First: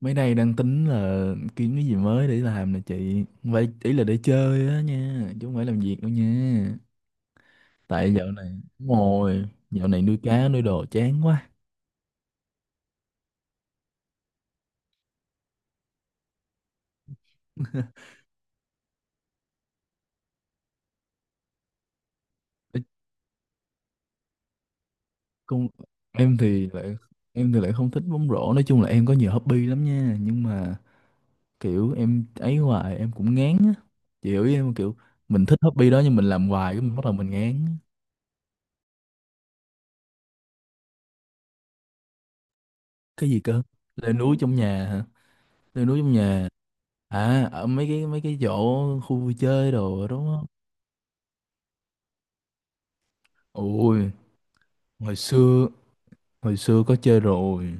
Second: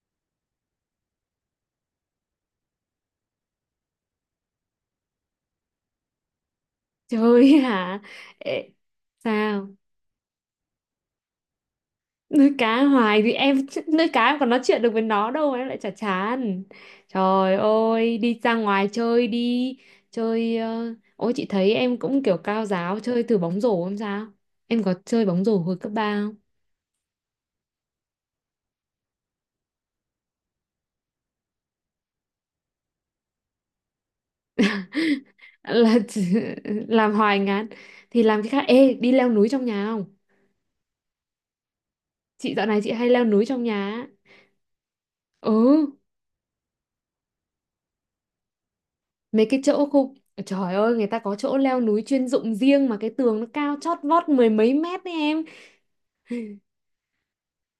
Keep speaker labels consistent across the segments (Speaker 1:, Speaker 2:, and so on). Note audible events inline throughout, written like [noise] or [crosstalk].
Speaker 1: Mấy nay đang tính là kiếm cái gì mới để làm nè chị. Vậy ý là để chơi á nha, chứ không phải làm việc đâu nha.
Speaker 2: Trời, hả?
Speaker 1: Tại dạo này,
Speaker 2: Ê,
Speaker 1: đúng rồi,
Speaker 2: sao?
Speaker 1: dạo này nuôi cá, nuôi đồ chán quá.
Speaker 2: Nuôi cá hoài thì em nuôi cá em còn nói chuyện được với nó đâu mà em lại chả chán. Trời
Speaker 1: [laughs]
Speaker 2: ơi, đi ra ngoài chơi đi. Ôi chị thấy em cũng kiểu cao
Speaker 1: Ê,
Speaker 2: giáo, chơi thử bóng rổ không sao? Em có chơi bóng rổ
Speaker 1: Con,
Speaker 2: hồi cấp 3 không?
Speaker 1: em thì lại em thì lại không thích bóng rổ. Nói chung là em có nhiều hobby lắm nha. Nhưng mà kiểu em ấy hoài em cũng ngán á. Chị hiểu ý em không? Kiểu mình thích hobby
Speaker 2: Là
Speaker 1: đó nhưng mình làm
Speaker 2: [laughs]
Speaker 1: hoài cái mình bắt
Speaker 2: làm
Speaker 1: đầu mình
Speaker 2: hoài
Speaker 1: ngán.
Speaker 2: ngán thì làm cái khác. Ê, đi leo núi trong nhà không? Chị dạo này chị hay leo
Speaker 1: Cái gì
Speaker 2: núi trong
Speaker 1: cơ?
Speaker 2: nhà á.
Speaker 1: Leo núi trong nhà hả? Leo
Speaker 2: Ừ.
Speaker 1: núi trong nhà. À, ở mấy cái chỗ khu vui
Speaker 2: mấy cái
Speaker 1: chơi
Speaker 2: chỗ
Speaker 1: đồ đó
Speaker 2: khu
Speaker 1: đúng không?
Speaker 2: Trời ơi, người ta có chỗ leo núi chuyên dụng riêng mà cái tường nó cao chót
Speaker 1: Ôi,
Speaker 2: vót mười mấy mét đấy
Speaker 1: hồi
Speaker 2: em.
Speaker 1: xưa hồi xưa có chơi rồi.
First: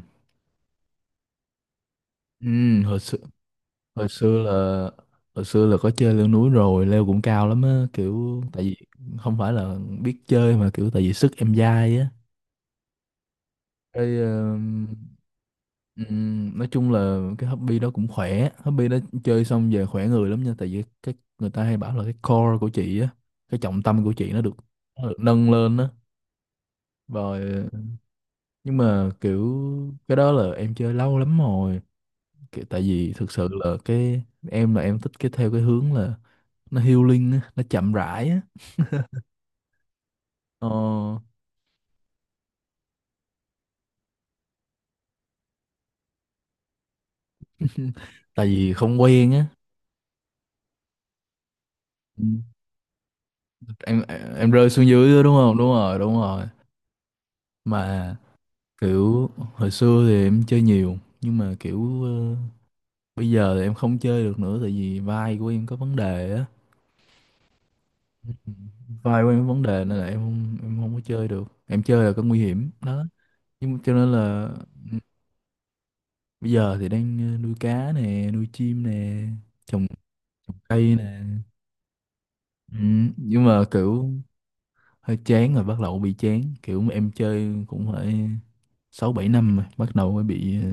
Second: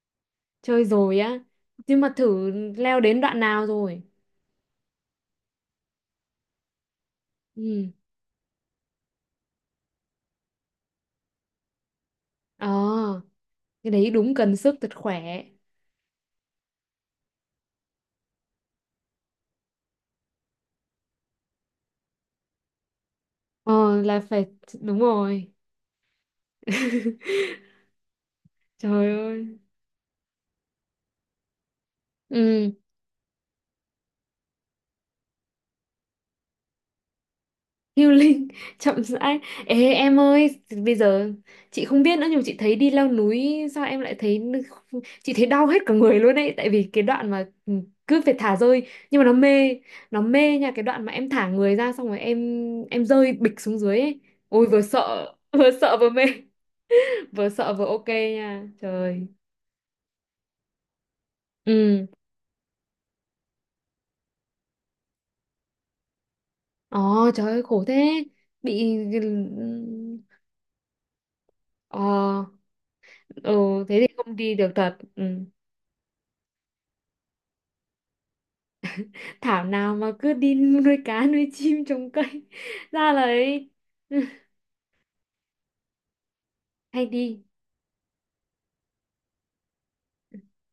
Speaker 2: Chơi rồi á, nhưng mà
Speaker 1: Ừ,
Speaker 2: thử leo đến đoạn nào rồi?
Speaker 1: hồi xưa là hồi xưa là có chơi leo núi rồi, leo cũng cao lắm á,
Speaker 2: Ừ.
Speaker 1: kiểu tại vì không phải là biết chơi mà kiểu tại vì sức em dai á.
Speaker 2: ờ cái đấy
Speaker 1: Cái
Speaker 2: đúng cần
Speaker 1: ờ,
Speaker 2: sức thật khỏe.
Speaker 1: nói chung là cái hobby đó cũng khỏe, hobby đó chơi xong về khỏe người lắm nha, tại vì cái người ta hay bảo là cái core của chị á, cái trọng
Speaker 2: Ờ
Speaker 1: tâm của
Speaker 2: là
Speaker 1: chị nó
Speaker 2: phải,
Speaker 1: được
Speaker 2: đúng
Speaker 1: nó được nâng
Speaker 2: rồi.
Speaker 1: lên á.
Speaker 2: [laughs]
Speaker 1: Rồi nhưng mà
Speaker 2: Trời ơi.
Speaker 1: kiểu cái đó là em chơi lâu lắm rồi kiểu
Speaker 2: Ừ.
Speaker 1: tại vì thực sự là cái em là em thích cái theo cái hướng là nó healing á nó chậm rãi á.
Speaker 2: Healing [laughs] chậm rãi. Ê em ơi,
Speaker 1: ờ,
Speaker 2: bây giờ chị không biết nữa nhưng mà chị thấy đi leo núi, sao em lại thấy, chị thấy đau hết cả người luôn ấy, tại vì cái đoạn mà cứ phải
Speaker 1: Tại
Speaker 2: thả
Speaker 1: vì
Speaker 2: rơi
Speaker 1: không
Speaker 2: nhưng mà
Speaker 1: quen
Speaker 2: nó
Speaker 1: á.
Speaker 2: mê. Nó mê nha, cái đoạn mà em thả người ra xong rồi
Speaker 1: Ừ.
Speaker 2: em rơi bịch xuống dưới
Speaker 1: em
Speaker 2: ấy.
Speaker 1: em
Speaker 2: Ôi
Speaker 1: rơi
Speaker 2: vừa
Speaker 1: xuống dưới á,
Speaker 2: sợ,
Speaker 1: đúng
Speaker 2: [laughs]
Speaker 1: không, đúng
Speaker 2: vừa sợ
Speaker 1: rồi,
Speaker 2: vừa
Speaker 1: đúng
Speaker 2: mê,
Speaker 1: rồi.
Speaker 2: vừa sợ vừa ok
Speaker 1: Mà
Speaker 2: nha. Trời.
Speaker 1: kiểu hồi xưa thì em chơi nhiều nhưng mà kiểu
Speaker 2: Ừ.
Speaker 1: bây giờ thì em không chơi được nữa tại vì vai của em có vấn đề á.
Speaker 2: Ồ trời ơi, khổ thế.
Speaker 1: [laughs] Ừ.
Speaker 2: Bị
Speaker 1: Vai của em có vấn đề nên là em không có chơi được em
Speaker 2: ờ
Speaker 1: chơi là có nguy hiểm đó nhưng mà
Speaker 2: ừ,
Speaker 1: cho
Speaker 2: thế
Speaker 1: nên
Speaker 2: thì không
Speaker 1: là
Speaker 2: đi được thật. Ừ.
Speaker 1: bây giờ thì đang nuôi cá nè, nuôi chim nè,
Speaker 2: Thảo
Speaker 1: trồng
Speaker 2: nào mà cứ đi [laughs]
Speaker 1: cây
Speaker 2: nuôi
Speaker 1: nè.
Speaker 2: cá, nuôi chim, trồng cây. [laughs]
Speaker 1: Ừ,
Speaker 2: Ra là
Speaker 1: nhưng mà
Speaker 2: ấy.
Speaker 1: kiểu
Speaker 2: [laughs]
Speaker 1: hơi chán rồi bắt đầu bị chán. Kiểu
Speaker 2: Hay
Speaker 1: em
Speaker 2: đi.
Speaker 1: chơi cũng phải 6 7 năm rồi, bắt đầu mới bị ờ,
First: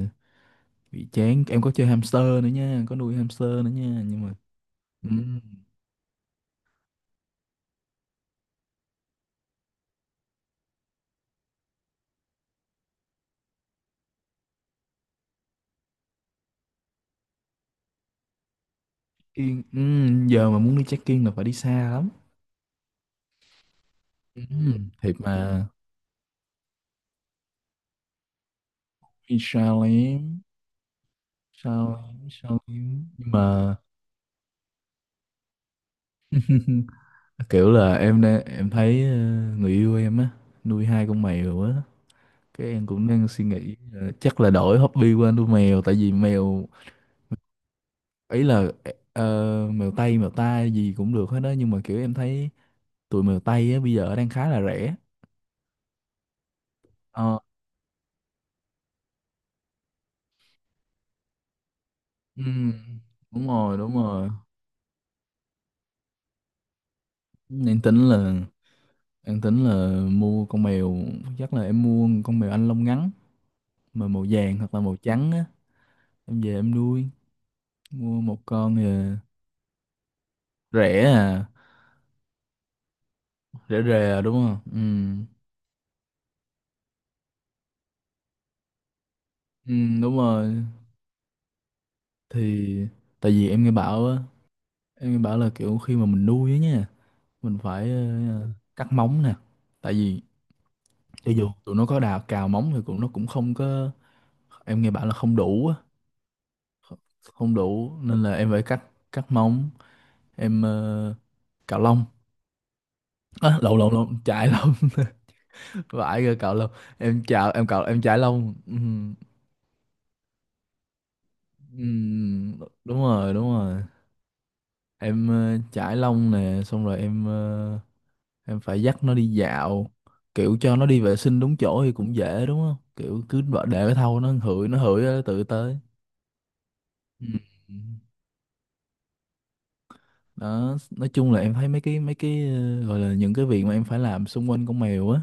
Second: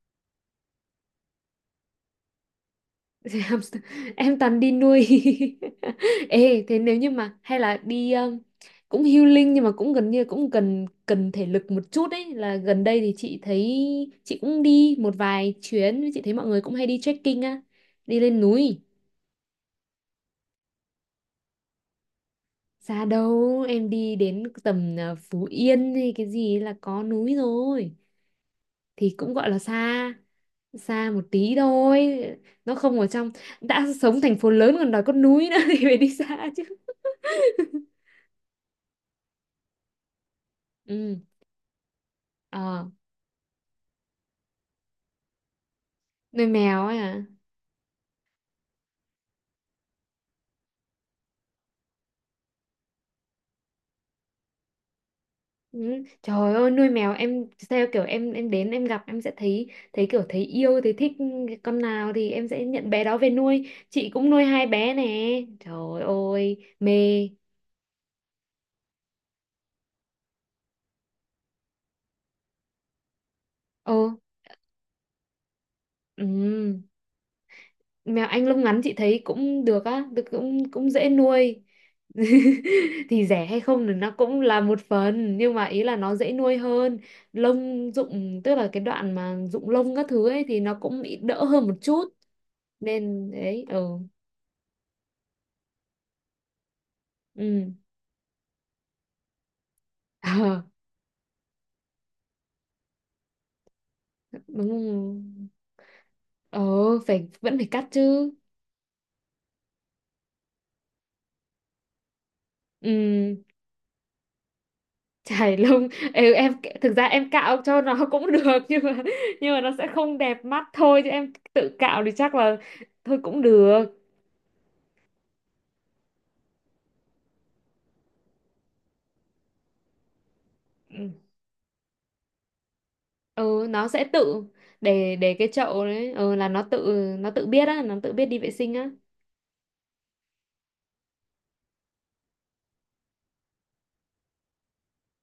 Speaker 1: bị chán. Em có chơi hamster nữa nha, có nuôi
Speaker 2: Thì
Speaker 1: hamster
Speaker 2: [laughs]
Speaker 1: nữa
Speaker 2: hamster,
Speaker 1: nha, nhưng mà
Speaker 2: em toàn đi nuôi.
Speaker 1: ừ,
Speaker 2: [laughs] Ê, thế nếu như mà hay là đi cũng healing nhưng mà cũng gần như cũng cần cần thể lực một chút ấy, là gần đây thì chị thấy, chị cũng đi một vài chuyến, chị thấy mọi người cũng hay đi trekking á, đi lên núi.
Speaker 1: yên, ừ, giờ mà muốn đi check-in là phải đi xa lắm.
Speaker 2: Xa đâu, em đi đến
Speaker 1: Ừ,
Speaker 2: tầm
Speaker 1: thiệt
Speaker 2: Phú
Speaker 1: mà
Speaker 2: Yên hay cái gì là có núi rồi, thì cũng
Speaker 1: vì
Speaker 2: gọi là
Speaker 1: sao
Speaker 2: xa,
Speaker 1: em
Speaker 2: xa một tí
Speaker 1: sao
Speaker 2: thôi.
Speaker 1: em sao
Speaker 2: Nó không ở
Speaker 1: em
Speaker 2: trong,
Speaker 1: nhưng mà.
Speaker 2: đã sống thành phố lớn còn đòi có núi nữa [laughs] thì phải đi xa chứ.
Speaker 1: [laughs] Kiểu là em đang em thấy người yêu em á nuôi hai
Speaker 2: Ừ.
Speaker 1: con mèo á, cái
Speaker 2: ờ
Speaker 1: em cũng đang suy nghĩ chắc là đổi hobby qua nuôi mèo tại vì
Speaker 2: Nuôi
Speaker 1: mèo
Speaker 2: mèo ấy à?
Speaker 1: ấy là ờ, mèo Tây mèo ta gì cũng được hết đó nhưng mà kiểu em thấy tụi mèo Tây á bây giờ đang khá là rẻ.
Speaker 2: Ừ. Trời ơi, nuôi mèo
Speaker 1: Ờ,
Speaker 2: em theo kiểu em đến em gặp, em sẽ thấy, thấy kiểu, thấy yêu thấy thích con nào thì em sẽ
Speaker 1: ừm,
Speaker 2: nhận bé đó về
Speaker 1: đúng
Speaker 2: nuôi.
Speaker 1: rồi, đúng
Speaker 2: Chị cũng
Speaker 1: rồi.
Speaker 2: nuôi hai bé nè. Trời ơi mê.
Speaker 1: Em tính là em tính là mua con mèo, chắc là em mua một con mèo Anh lông ngắn
Speaker 2: Ồ.
Speaker 1: mà màu vàng hoặc là màu trắng á.
Speaker 2: Ừ,
Speaker 1: Em về em nuôi, mua
Speaker 2: mèo
Speaker 1: một
Speaker 2: Anh lông
Speaker 1: con
Speaker 2: ngắn chị thấy cũng được á, được, cũng cũng
Speaker 1: rẻ
Speaker 2: dễ
Speaker 1: à?
Speaker 2: nuôi. [laughs] Thì rẻ hay
Speaker 1: Rẻ
Speaker 2: không thì nó
Speaker 1: rè đúng
Speaker 2: cũng
Speaker 1: không?
Speaker 2: là một
Speaker 1: Ừ.
Speaker 2: phần, nhưng mà ý là nó dễ nuôi hơn. Lông rụng, tức là cái đoạn mà rụng
Speaker 1: Ừ,
Speaker 2: lông các
Speaker 1: đúng
Speaker 2: thứ ấy
Speaker 1: rồi.
Speaker 2: thì nó cũng bị đỡ hơn một chút.
Speaker 1: Thì
Speaker 2: Nên
Speaker 1: tại vì em
Speaker 2: đấy.
Speaker 1: nghe
Speaker 2: Ừ.
Speaker 1: bảo á em nghe bảo là kiểu khi mà mình nuôi á nha mình
Speaker 2: Ừ.
Speaker 1: phải ờ, cắt móng nè tại vì
Speaker 2: [laughs] Ờ,
Speaker 1: cho dù tụi nó có đào cào móng thì cũng nó cũng không có, em nghe bảo là không
Speaker 2: đúng.
Speaker 1: đủ á.
Speaker 2: ờ Phải,
Speaker 1: Không
Speaker 2: vẫn phải cắt
Speaker 1: đủ nên
Speaker 2: chứ.
Speaker 1: là em phải cắt, cắt móng. Em cạo lông,
Speaker 2: Ừ.
Speaker 1: à, lộn lộn lộn chải lông.
Speaker 2: Chải lông.
Speaker 1: [laughs] Vãi
Speaker 2: Ê
Speaker 1: rồi,
Speaker 2: em,
Speaker 1: cạo lông.
Speaker 2: thực ra
Speaker 1: Em
Speaker 2: em
Speaker 1: chạo
Speaker 2: cạo
Speaker 1: em
Speaker 2: cho
Speaker 1: cạo
Speaker 2: nó
Speaker 1: em
Speaker 2: [laughs]
Speaker 1: chải
Speaker 2: cũng
Speaker 1: lông.
Speaker 2: được,
Speaker 1: Ừ.
Speaker 2: nhưng mà, nhưng mà nó sẽ không đẹp mắt thôi, chứ em tự cạo thì chắc
Speaker 1: Ừ,
Speaker 2: là
Speaker 1: đúng
Speaker 2: thôi
Speaker 1: rồi,
Speaker 2: cũng
Speaker 1: đúng rồi.
Speaker 2: được.
Speaker 1: Em chải lông nè xong rồi em em phải dắt nó đi dạo kiểu cho nó đi
Speaker 2: Ừ.
Speaker 1: vệ sinh đúng chỗ thì cũng dễ đúng không, kiểu cứ
Speaker 2: Ừ,
Speaker 1: để
Speaker 2: nó
Speaker 1: cái
Speaker 2: sẽ
Speaker 1: thau nó
Speaker 2: tự,
Speaker 1: hửi,
Speaker 2: để
Speaker 1: nó
Speaker 2: để
Speaker 1: tự
Speaker 2: cái
Speaker 1: tới.
Speaker 2: chậu đấy ừ, là nó tự,
Speaker 1: Ừ.
Speaker 2: nó tự biết á, nó tự biết đi vệ sinh á.
Speaker 1: Đó, nói chung là em thấy mấy cái gọi là những cái việc mà em phải làm xung quanh con mèo á,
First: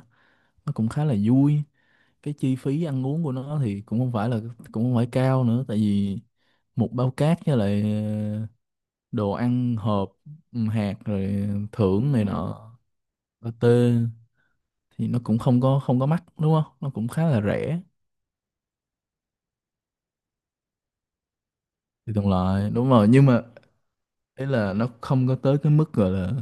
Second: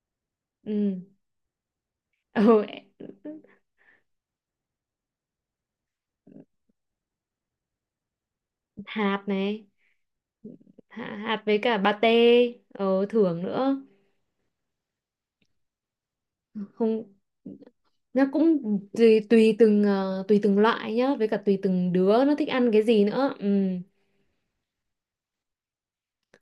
Speaker 1: nó cũng
Speaker 2: Ừ.
Speaker 1: khá là vui. Cái chi
Speaker 2: Ừ.
Speaker 1: phí ăn uống của nó thì cũng không phải cao nữa tại vì một bao cát với lại
Speaker 2: Hạt
Speaker 1: đồ
Speaker 2: này.
Speaker 1: ăn hộp, ừ, hạt
Speaker 2: Hạt, hạt
Speaker 1: rồi
Speaker 2: với cả
Speaker 1: thưởng này
Speaker 2: pate.
Speaker 1: nọ,
Speaker 2: Ừ, thưởng nữa.
Speaker 1: pate, thì nó cũng không có mắc đúng không, nó
Speaker 2: Không,
Speaker 1: cũng khá là rẻ.
Speaker 2: nó cũng tùy tùy từng ờ, tùy từng loại nhá, với cả tùy từng
Speaker 1: Thì
Speaker 2: đứa
Speaker 1: đồng
Speaker 2: nó thích ăn
Speaker 1: loại
Speaker 2: cái
Speaker 1: đúng
Speaker 2: gì
Speaker 1: rồi nhưng
Speaker 2: nữa.
Speaker 1: mà
Speaker 2: Ừ.
Speaker 1: ý là nó không có tới cái mức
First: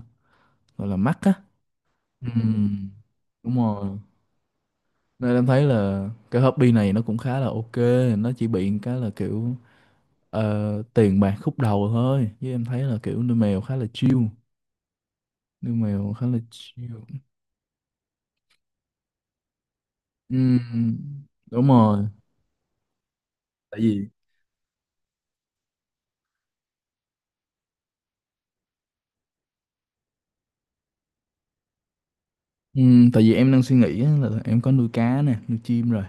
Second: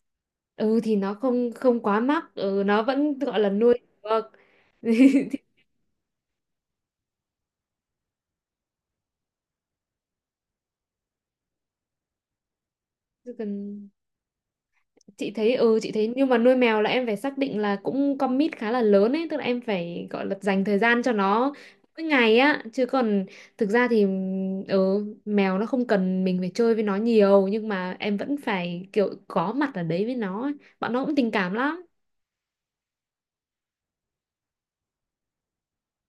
Speaker 2: Ừ,
Speaker 1: gọi
Speaker 2: thì
Speaker 1: là
Speaker 2: nó
Speaker 1: mắc á.
Speaker 2: không không quá
Speaker 1: Ừ.
Speaker 2: mắc, ừ, nó vẫn gọi là
Speaker 1: Đúng
Speaker 2: nuôi
Speaker 1: rồi.
Speaker 2: được. [laughs]
Speaker 1: Nên
Speaker 2: Thì
Speaker 1: em thấy là cái hobby này nó cũng khá là ok, nó chỉ bị một cái là kiểu tiền bạc khúc đầu thôi chứ em thấy là kiểu
Speaker 2: chỉ
Speaker 1: nuôi
Speaker 2: cần,
Speaker 1: mèo khá là chill,
Speaker 2: chị thấy,
Speaker 1: nuôi mèo khá
Speaker 2: nhưng mà
Speaker 1: là
Speaker 2: nuôi mèo là em phải
Speaker 1: chill.
Speaker 2: xác định là cũng commit khá là lớn ấy, tức là em phải gọi là dành thời
Speaker 1: Ừm,
Speaker 2: gian cho nó
Speaker 1: đúng rồi.
Speaker 2: mỗi ngày á, chứ còn thực
Speaker 1: tại
Speaker 2: ra thì,
Speaker 1: vì
Speaker 2: mèo nó không cần mình phải chơi với nó nhiều, nhưng mà em vẫn phải kiểu có mặt ở đấy với nó ấy. Bọn nó cũng tình cảm lắm.
Speaker 1: ừm, tại vì em đang suy nghĩ á là em có nuôi cá nè, nuôi chim rồi,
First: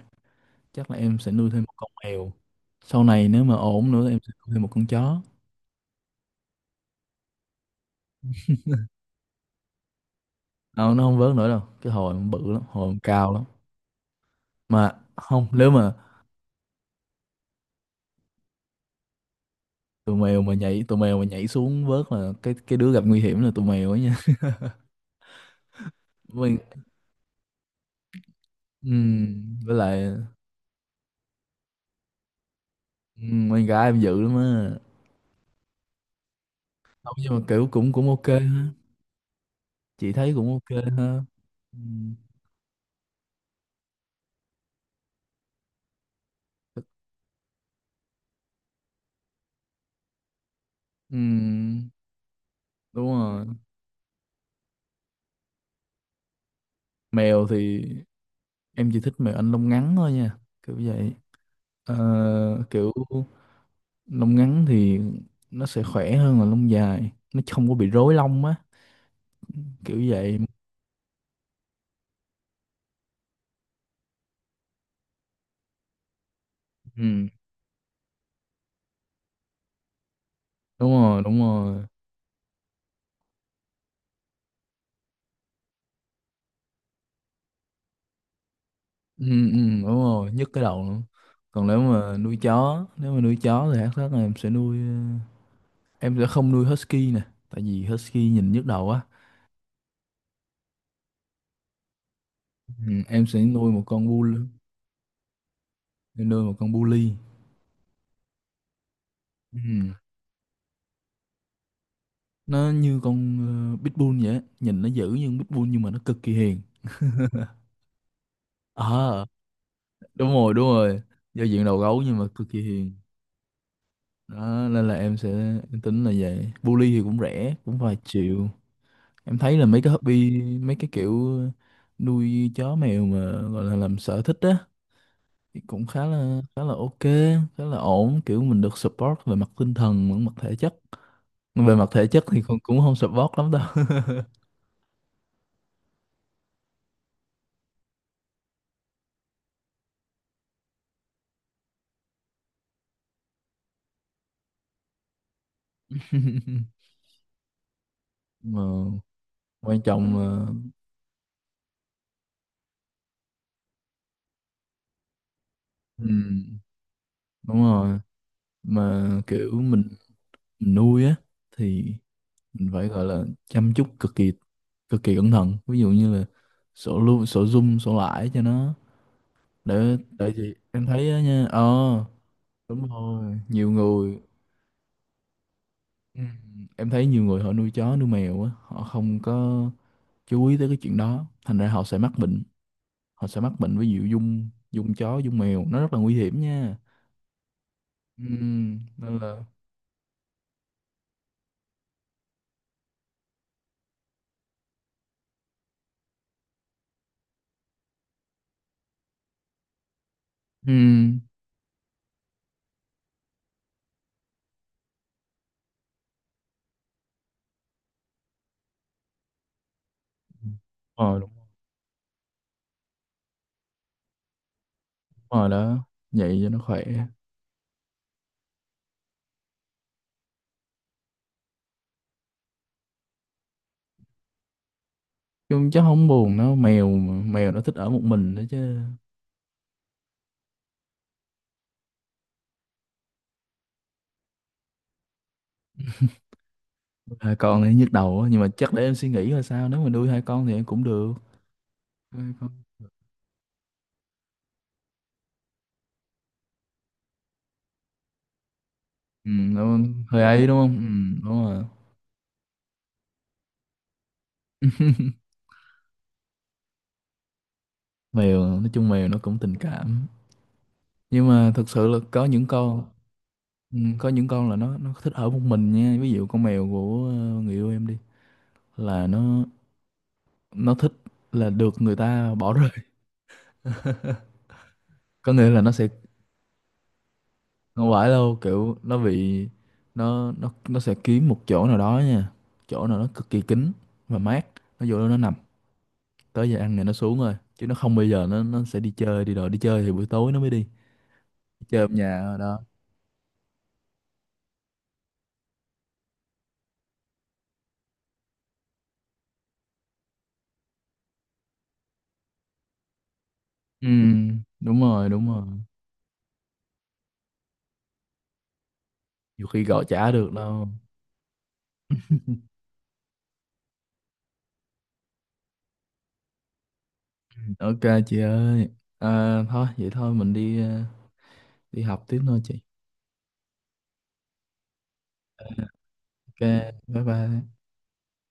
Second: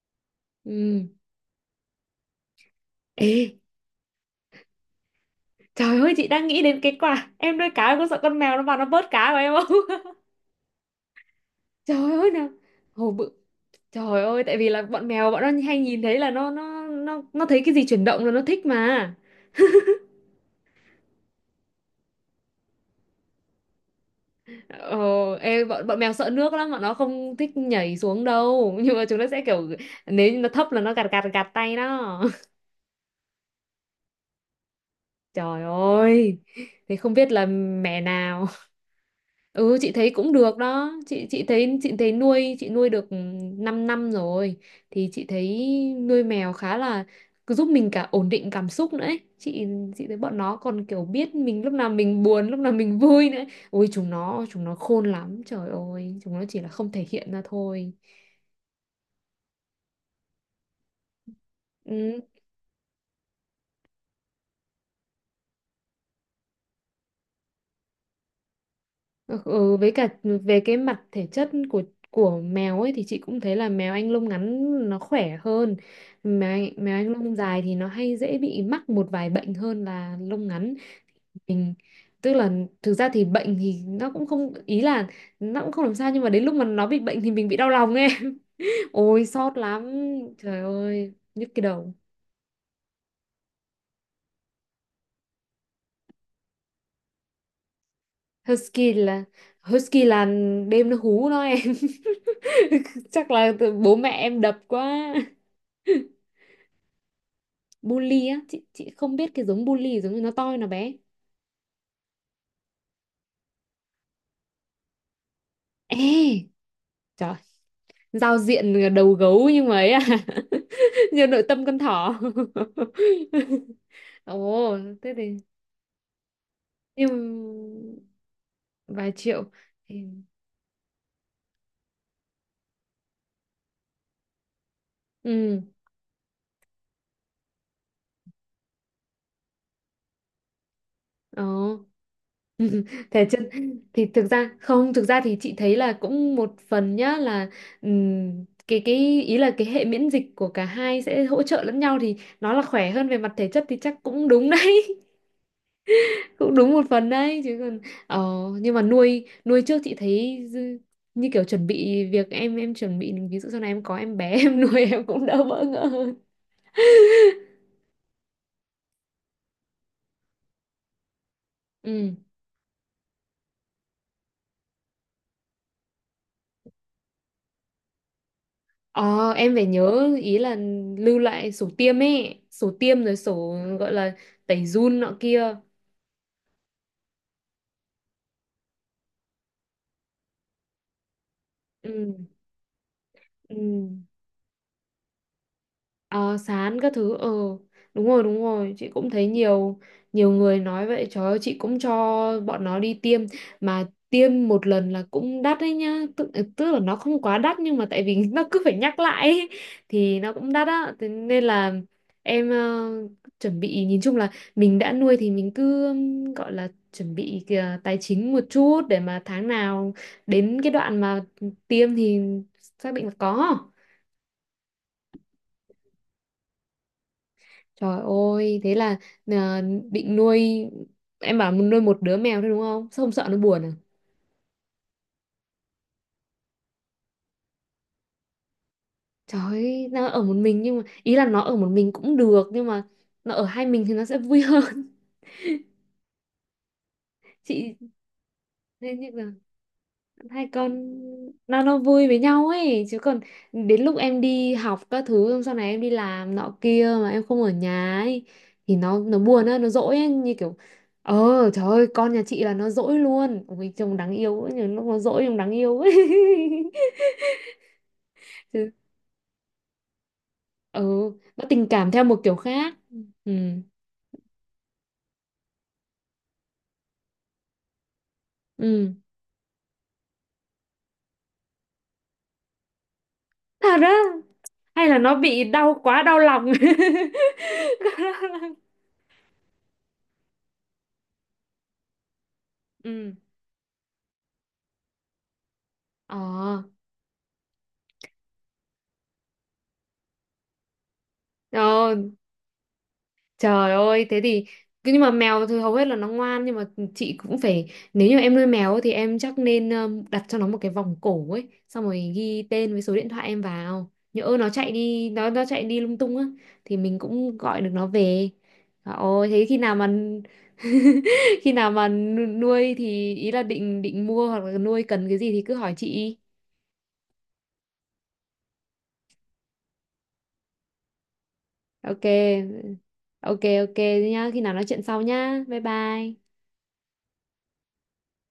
Speaker 1: chắc là
Speaker 2: Ừ.
Speaker 1: em sẽ nuôi thêm một con mèo, sau này
Speaker 2: Ê,
Speaker 1: nếu mà ổn nữa em sẽ nuôi thêm một con chó.
Speaker 2: trời ơi, chị đang nghĩ đến cái quả em nuôi cá, em có sợ con mèo nó vào nó bớt cá của em không?
Speaker 1: Không, nó không vớt nữa đâu, cái
Speaker 2: Trời
Speaker 1: hồi nó
Speaker 2: ơi nào.
Speaker 1: bự lắm, hồi nó
Speaker 2: Hồi bự.
Speaker 1: cao lắm.
Speaker 2: Trời ơi, tại vì là
Speaker 1: Mà
Speaker 2: bọn mèo, bọn
Speaker 1: không,
Speaker 2: nó
Speaker 1: nếu
Speaker 2: hay
Speaker 1: mà
Speaker 2: nhìn thấy là nó thấy cái gì chuyển động là nó thích mà.
Speaker 1: tụi mèo mà nhảy xuống vớt là cái đứa gặp nguy hiểm là tụi mèo ấy nha.
Speaker 2: ờ, ê, bọn bọn mèo sợ nước
Speaker 1: [laughs] Mình,
Speaker 2: lắm, bọn nó không thích nhảy xuống đâu, [laughs] nhưng mà chúng nó sẽ kiểu,
Speaker 1: với lại
Speaker 2: nếu như nó thấp là nó gạt gạt gạt tay đó.
Speaker 1: con gái em dữ lắm á.
Speaker 2: [laughs] Trời ơi, thế không
Speaker 1: Không
Speaker 2: biết
Speaker 1: nhưng mà
Speaker 2: là
Speaker 1: kiểu cũng
Speaker 2: mẹ
Speaker 1: cũng ok
Speaker 2: nào.
Speaker 1: ha.
Speaker 2: Ừ, chị thấy
Speaker 1: Chị
Speaker 2: cũng
Speaker 1: thấy cũng
Speaker 2: được
Speaker 1: ok
Speaker 2: đó.
Speaker 1: ha.
Speaker 2: chị chị thấy chị thấy
Speaker 1: Ừm,
Speaker 2: nuôi chị nuôi được 5 năm năm rồi, thì chị thấy nuôi mèo khá là cứ giúp mình cả ổn định cảm xúc nữa ấy. Chị thấy bọn nó còn kiểu biết mình lúc nào
Speaker 1: ừm,
Speaker 2: mình buồn, lúc nào mình
Speaker 1: đúng
Speaker 2: vui nữa.
Speaker 1: rồi.
Speaker 2: Ôi, chúng nó khôn lắm, trời ơi, chúng nó chỉ là không thể hiện ra
Speaker 1: Mèo thì
Speaker 2: thôi.
Speaker 1: em chỉ thích mèo Anh lông ngắn thôi nha, kiểu vậy.
Speaker 2: Ừ.
Speaker 1: Ờ, kiểu lông ngắn thì nó sẽ khỏe hơn là lông dài, nó không có bị rối lông á,
Speaker 2: Ừ, ừ, với
Speaker 1: kiểu
Speaker 2: cả
Speaker 1: vậy.
Speaker 2: về cái mặt thể chất của mèo ấy thì chị cũng thấy là mèo Anh lông ngắn nó khỏe hơn. Mèo Anh, mèo Anh
Speaker 1: Ừ,
Speaker 2: lông dài thì nó hay dễ bị mắc một vài bệnh hơn là lông ngắn.
Speaker 1: đúng rồi, đúng
Speaker 2: Mình,
Speaker 1: rồi.
Speaker 2: tức là, thực ra thì bệnh thì nó cũng không, ý là nó cũng không làm sao, nhưng mà đến lúc mà nó bị bệnh thì mình bị đau lòng em. [laughs]
Speaker 1: Ừ,
Speaker 2: Ôi
Speaker 1: ừ,
Speaker 2: xót lắm.
Speaker 1: đúng rồi, nhức
Speaker 2: Trời
Speaker 1: cái đầu nữa.
Speaker 2: ơi, nhức cái
Speaker 1: Còn nếu
Speaker 2: đầu.
Speaker 1: mà nuôi chó nếu mà nuôi chó thì hát rất là em sẽ nuôi, em sẽ không nuôi husky nè tại vì husky nhìn nhức đầu
Speaker 2: Husky
Speaker 1: á.
Speaker 2: là Husky là đêm nó hú nó em. [laughs]
Speaker 1: Ừ, em
Speaker 2: Chắc
Speaker 1: sẽ
Speaker 2: là
Speaker 1: nuôi một
Speaker 2: bố
Speaker 1: con
Speaker 2: mẹ
Speaker 1: bull,
Speaker 2: em đập quá.
Speaker 1: em nuôi một con bully.
Speaker 2: Bully á, chị không biết cái
Speaker 1: Ừ.
Speaker 2: giống bully giống như nó to nó bé.
Speaker 1: Nó như con pitbull vậy á. Nhìn nó dữ như con pitbull nhưng mà nó cực kỳ
Speaker 2: Ê,
Speaker 1: hiền.
Speaker 2: trời, giao diện là đầu
Speaker 1: Ờ,
Speaker 2: gấu nhưng mà ấy à.
Speaker 1: đúng rồi, đúng
Speaker 2: [laughs]
Speaker 1: rồi.
Speaker 2: Như nội
Speaker 1: Giao
Speaker 2: tâm
Speaker 1: diện
Speaker 2: con
Speaker 1: đầu gấu nhưng
Speaker 2: thỏ.
Speaker 1: mà cực kỳ hiền.
Speaker 2: [laughs]
Speaker 1: Đó
Speaker 2: Ồ,
Speaker 1: nên là
Speaker 2: thế
Speaker 1: em sẽ,
Speaker 2: thì
Speaker 1: em tính là vậy, bully thì cũng rẻ cũng vài
Speaker 2: nhưng,
Speaker 1: triệu.
Speaker 2: vài
Speaker 1: Em
Speaker 2: triệu.
Speaker 1: thấy là mấy cái
Speaker 2: thì-
Speaker 1: hobby mấy cái kiểu nuôi chó mèo mà gọi là làm sở thích á
Speaker 2: Ừ.
Speaker 1: thì cũng khá là ok, khá là ổn, kiểu mình được support về mặt tinh thần lẫn mặt thể chất.
Speaker 2: Ồ.
Speaker 1: Về mặt thể chất thì cũng cũng không
Speaker 2: Thế
Speaker 1: support
Speaker 2: chứ,
Speaker 1: lắm đâu.
Speaker 2: thì thực ra không, thực ra thì chị thấy là cũng một phần nhá, là cái ý là cái hệ miễn dịch của cả hai sẽ hỗ trợ lẫn nhau, thì nó là khỏe hơn về mặt thể chất thì chắc cũng đúng đấy. Cũng đúng một
Speaker 1: [laughs]
Speaker 2: phần đấy, chứ còn ờ,
Speaker 1: Mà
Speaker 2: nhưng mà nuôi nuôi trước
Speaker 1: quan
Speaker 2: chị
Speaker 1: trọng
Speaker 2: thấy
Speaker 1: là,
Speaker 2: như kiểu chuẩn bị việc em chuẩn bị ví dụ sau này em có em bé [laughs] em nuôi em cũng đỡ bỡ ngỡ hơn.
Speaker 1: ừ, đúng rồi. Mà kiểu mình nuôi á thì
Speaker 2: Ừ.
Speaker 1: mình phải gọi là chăm chút cực kỳ, cực kỳ cẩn thận, ví dụ như là sổ lưu sổ zoom sổ lãi cho nó,
Speaker 2: ờ, em phải
Speaker 1: để
Speaker 2: nhớ,
Speaker 1: tại
Speaker 2: ý là
Speaker 1: vì em thấy
Speaker 2: lưu
Speaker 1: á nha.
Speaker 2: lại
Speaker 1: Ờ,
Speaker 2: sổ tiêm ấy, sổ
Speaker 1: đúng
Speaker 2: tiêm rồi
Speaker 1: rồi,
Speaker 2: sổ
Speaker 1: nhiều
Speaker 2: gọi là
Speaker 1: người.
Speaker 2: tẩy giun nọ kia.
Speaker 1: Ừ, em thấy nhiều người họ nuôi chó nuôi mèo á họ không có chú ý tới cái chuyện đó thành ra họ sẽ mắc
Speaker 2: Ừ.
Speaker 1: bệnh,
Speaker 2: Ừ.
Speaker 1: với dụ dung dung chó dung mèo nó rất là nguy
Speaker 2: Ờ,
Speaker 1: hiểm nha.
Speaker 2: sán các thứ. Ờ Đúng rồi,
Speaker 1: Ừ,
Speaker 2: đúng rồi, chị cũng
Speaker 1: nên
Speaker 2: thấy
Speaker 1: là
Speaker 2: nhiều nhiều người nói vậy. Trời ơi, chị cũng cho bọn nó đi tiêm, mà tiêm một lần là cũng đắt đấy nhá, tức là nó không quá đắt nhưng mà tại vì [laughs] nó cứ phải nhắc lại ấy, thì nó cũng đắt
Speaker 1: ừ,
Speaker 2: á, thế nên là em, chuẩn bị, nhìn chung là mình đã nuôi thì mình cứ gọi là chuẩn bị kìa, tài chính một chút để mà tháng nào đến cái đoạn
Speaker 1: Ờ
Speaker 2: mà
Speaker 1: đúng
Speaker 2: tiêm thì xác định là có.
Speaker 1: rồi, đó vậy cho nó khỏe.
Speaker 2: Trời ơi, thế là à, định nuôi, em bảo muốn nuôi một đứa mèo thôi đúng không? Sao không sợ nó buồn à?
Speaker 1: Chung chắc không buồn đâu mèo mà. Mèo nó thích ở một mình đó chứ,
Speaker 2: Trời ơi, nó ở một mình, nhưng mà ý là nó ở một mình cũng được nhưng mà nó ở hai mình thì nó sẽ vui hơn.
Speaker 1: hai
Speaker 2: [laughs]
Speaker 1: con thì
Speaker 2: Chị,
Speaker 1: nhức đầu á, nhưng mà chắc để em
Speaker 2: nên
Speaker 1: suy
Speaker 2: như là
Speaker 1: nghĩ là sao, nếu mà nuôi hai con
Speaker 2: hai
Speaker 1: thì em cũng
Speaker 2: con
Speaker 1: được.
Speaker 2: nó vui với
Speaker 1: Hai
Speaker 2: nhau
Speaker 1: con,
Speaker 2: ấy, chứ còn đến lúc em đi học các thứ xong, sau này em đi làm nọ kia mà em không ở nhà ấy thì nó
Speaker 1: ừ,
Speaker 2: buồn
Speaker 1: đúng
Speaker 2: á, nó dỗi
Speaker 1: không?
Speaker 2: ấy,
Speaker 1: Hơi
Speaker 2: như
Speaker 1: ấy
Speaker 2: kiểu,
Speaker 1: đúng không? Ừ, đúng rồi.
Speaker 2: trời ơi con nhà chị là nó dỗi luôn, ôi trông đáng yêu ấy, nhưng lúc nó dỗi
Speaker 1: [laughs]
Speaker 2: trông đáng yêu ấy.
Speaker 1: Mèo,
Speaker 2: [laughs]
Speaker 1: nói
Speaker 2: Chứ.
Speaker 1: chung mèo nó cũng tình cảm,
Speaker 2: Ừ.
Speaker 1: nhưng
Speaker 2: Nó
Speaker 1: mà
Speaker 2: tình
Speaker 1: thật sự
Speaker 2: cảm
Speaker 1: là
Speaker 2: theo một
Speaker 1: có
Speaker 2: kiểu
Speaker 1: những
Speaker 2: khác.
Speaker 1: con,
Speaker 2: Ừ.
Speaker 1: ừ, có những con là nó thích ở một mình nha, ví dụ con mèo của người yêu em đi
Speaker 2: Ừ.
Speaker 1: là nó thích, là được người ta bỏ rơi,
Speaker 2: Thật á? Hay là nó
Speaker 1: có
Speaker 2: bị
Speaker 1: nghĩa là nó
Speaker 2: đau
Speaker 1: sẽ
Speaker 2: quá, đau lòng. [laughs] Quá
Speaker 1: không phải
Speaker 2: đau
Speaker 1: đâu
Speaker 2: lòng.
Speaker 1: kiểu nó bị, nó sẽ kiếm một chỗ nào đó nha, chỗ nào nó
Speaker 2: Ừ.
Speaker 1: cực kỳ kín và mát, nó vô đó nó nằm.
Speaker 2: Ờ.
Speaker 1: Tới giờ ăn thì nó xuống rồi chứ nó không, bây giờ nó sẽ đi chơi đi rồi đi chơi thì buổi tối nó mới đi chơi ở
Speaker 2: Ờ.
Speaker 1: nhà ở đó.
Speaker 2: Trời ơi, thế thì nhưng mà mèo thì hầu hết là nó ngoan, nhưng mà chị cũng phải, nếu như em nuôi mèo ấy thì em chắc nên đặt cho nó một cái vòng cổ ấy, xong rồi ghi tên với số điện thoại em
Speaker 1: Ừ,
Speaker 2: vào. Nhỡ nó chạy
Speaker 1: đúng
Speaker 2: đi,
Speaker 1: rồi, đúng
Speaker 2: nó
Speaker 1: rồi.
Speaker 2: nó chạy đi lung tung á thì mình cũng gọi được nó về. Trời ơi, thế
Speaker 1: Nhiều
Speaker 2: khi
Speaker 1: khi
Speaker 2: nào
Speaker 1: gọi
Speaker 2: mà
Speaker 1: chả được đâu.
Speaker 2: [laughs] khi nào mà nuôi thì ý là định định mua hoặc là nuôi cần cái gì thì cứ hỏi chị.
Speaker 1: Ok chị ơi, à, thôi vậy thôi mình đi đi học
Speaker 2: Ok.
Speaker 1: tiếp thôi chị.
Speaker 2: Ok, ok nhá, khi nào nói chuyện sau nhá. Bye bye.
Speaker 1: Ok bye bye.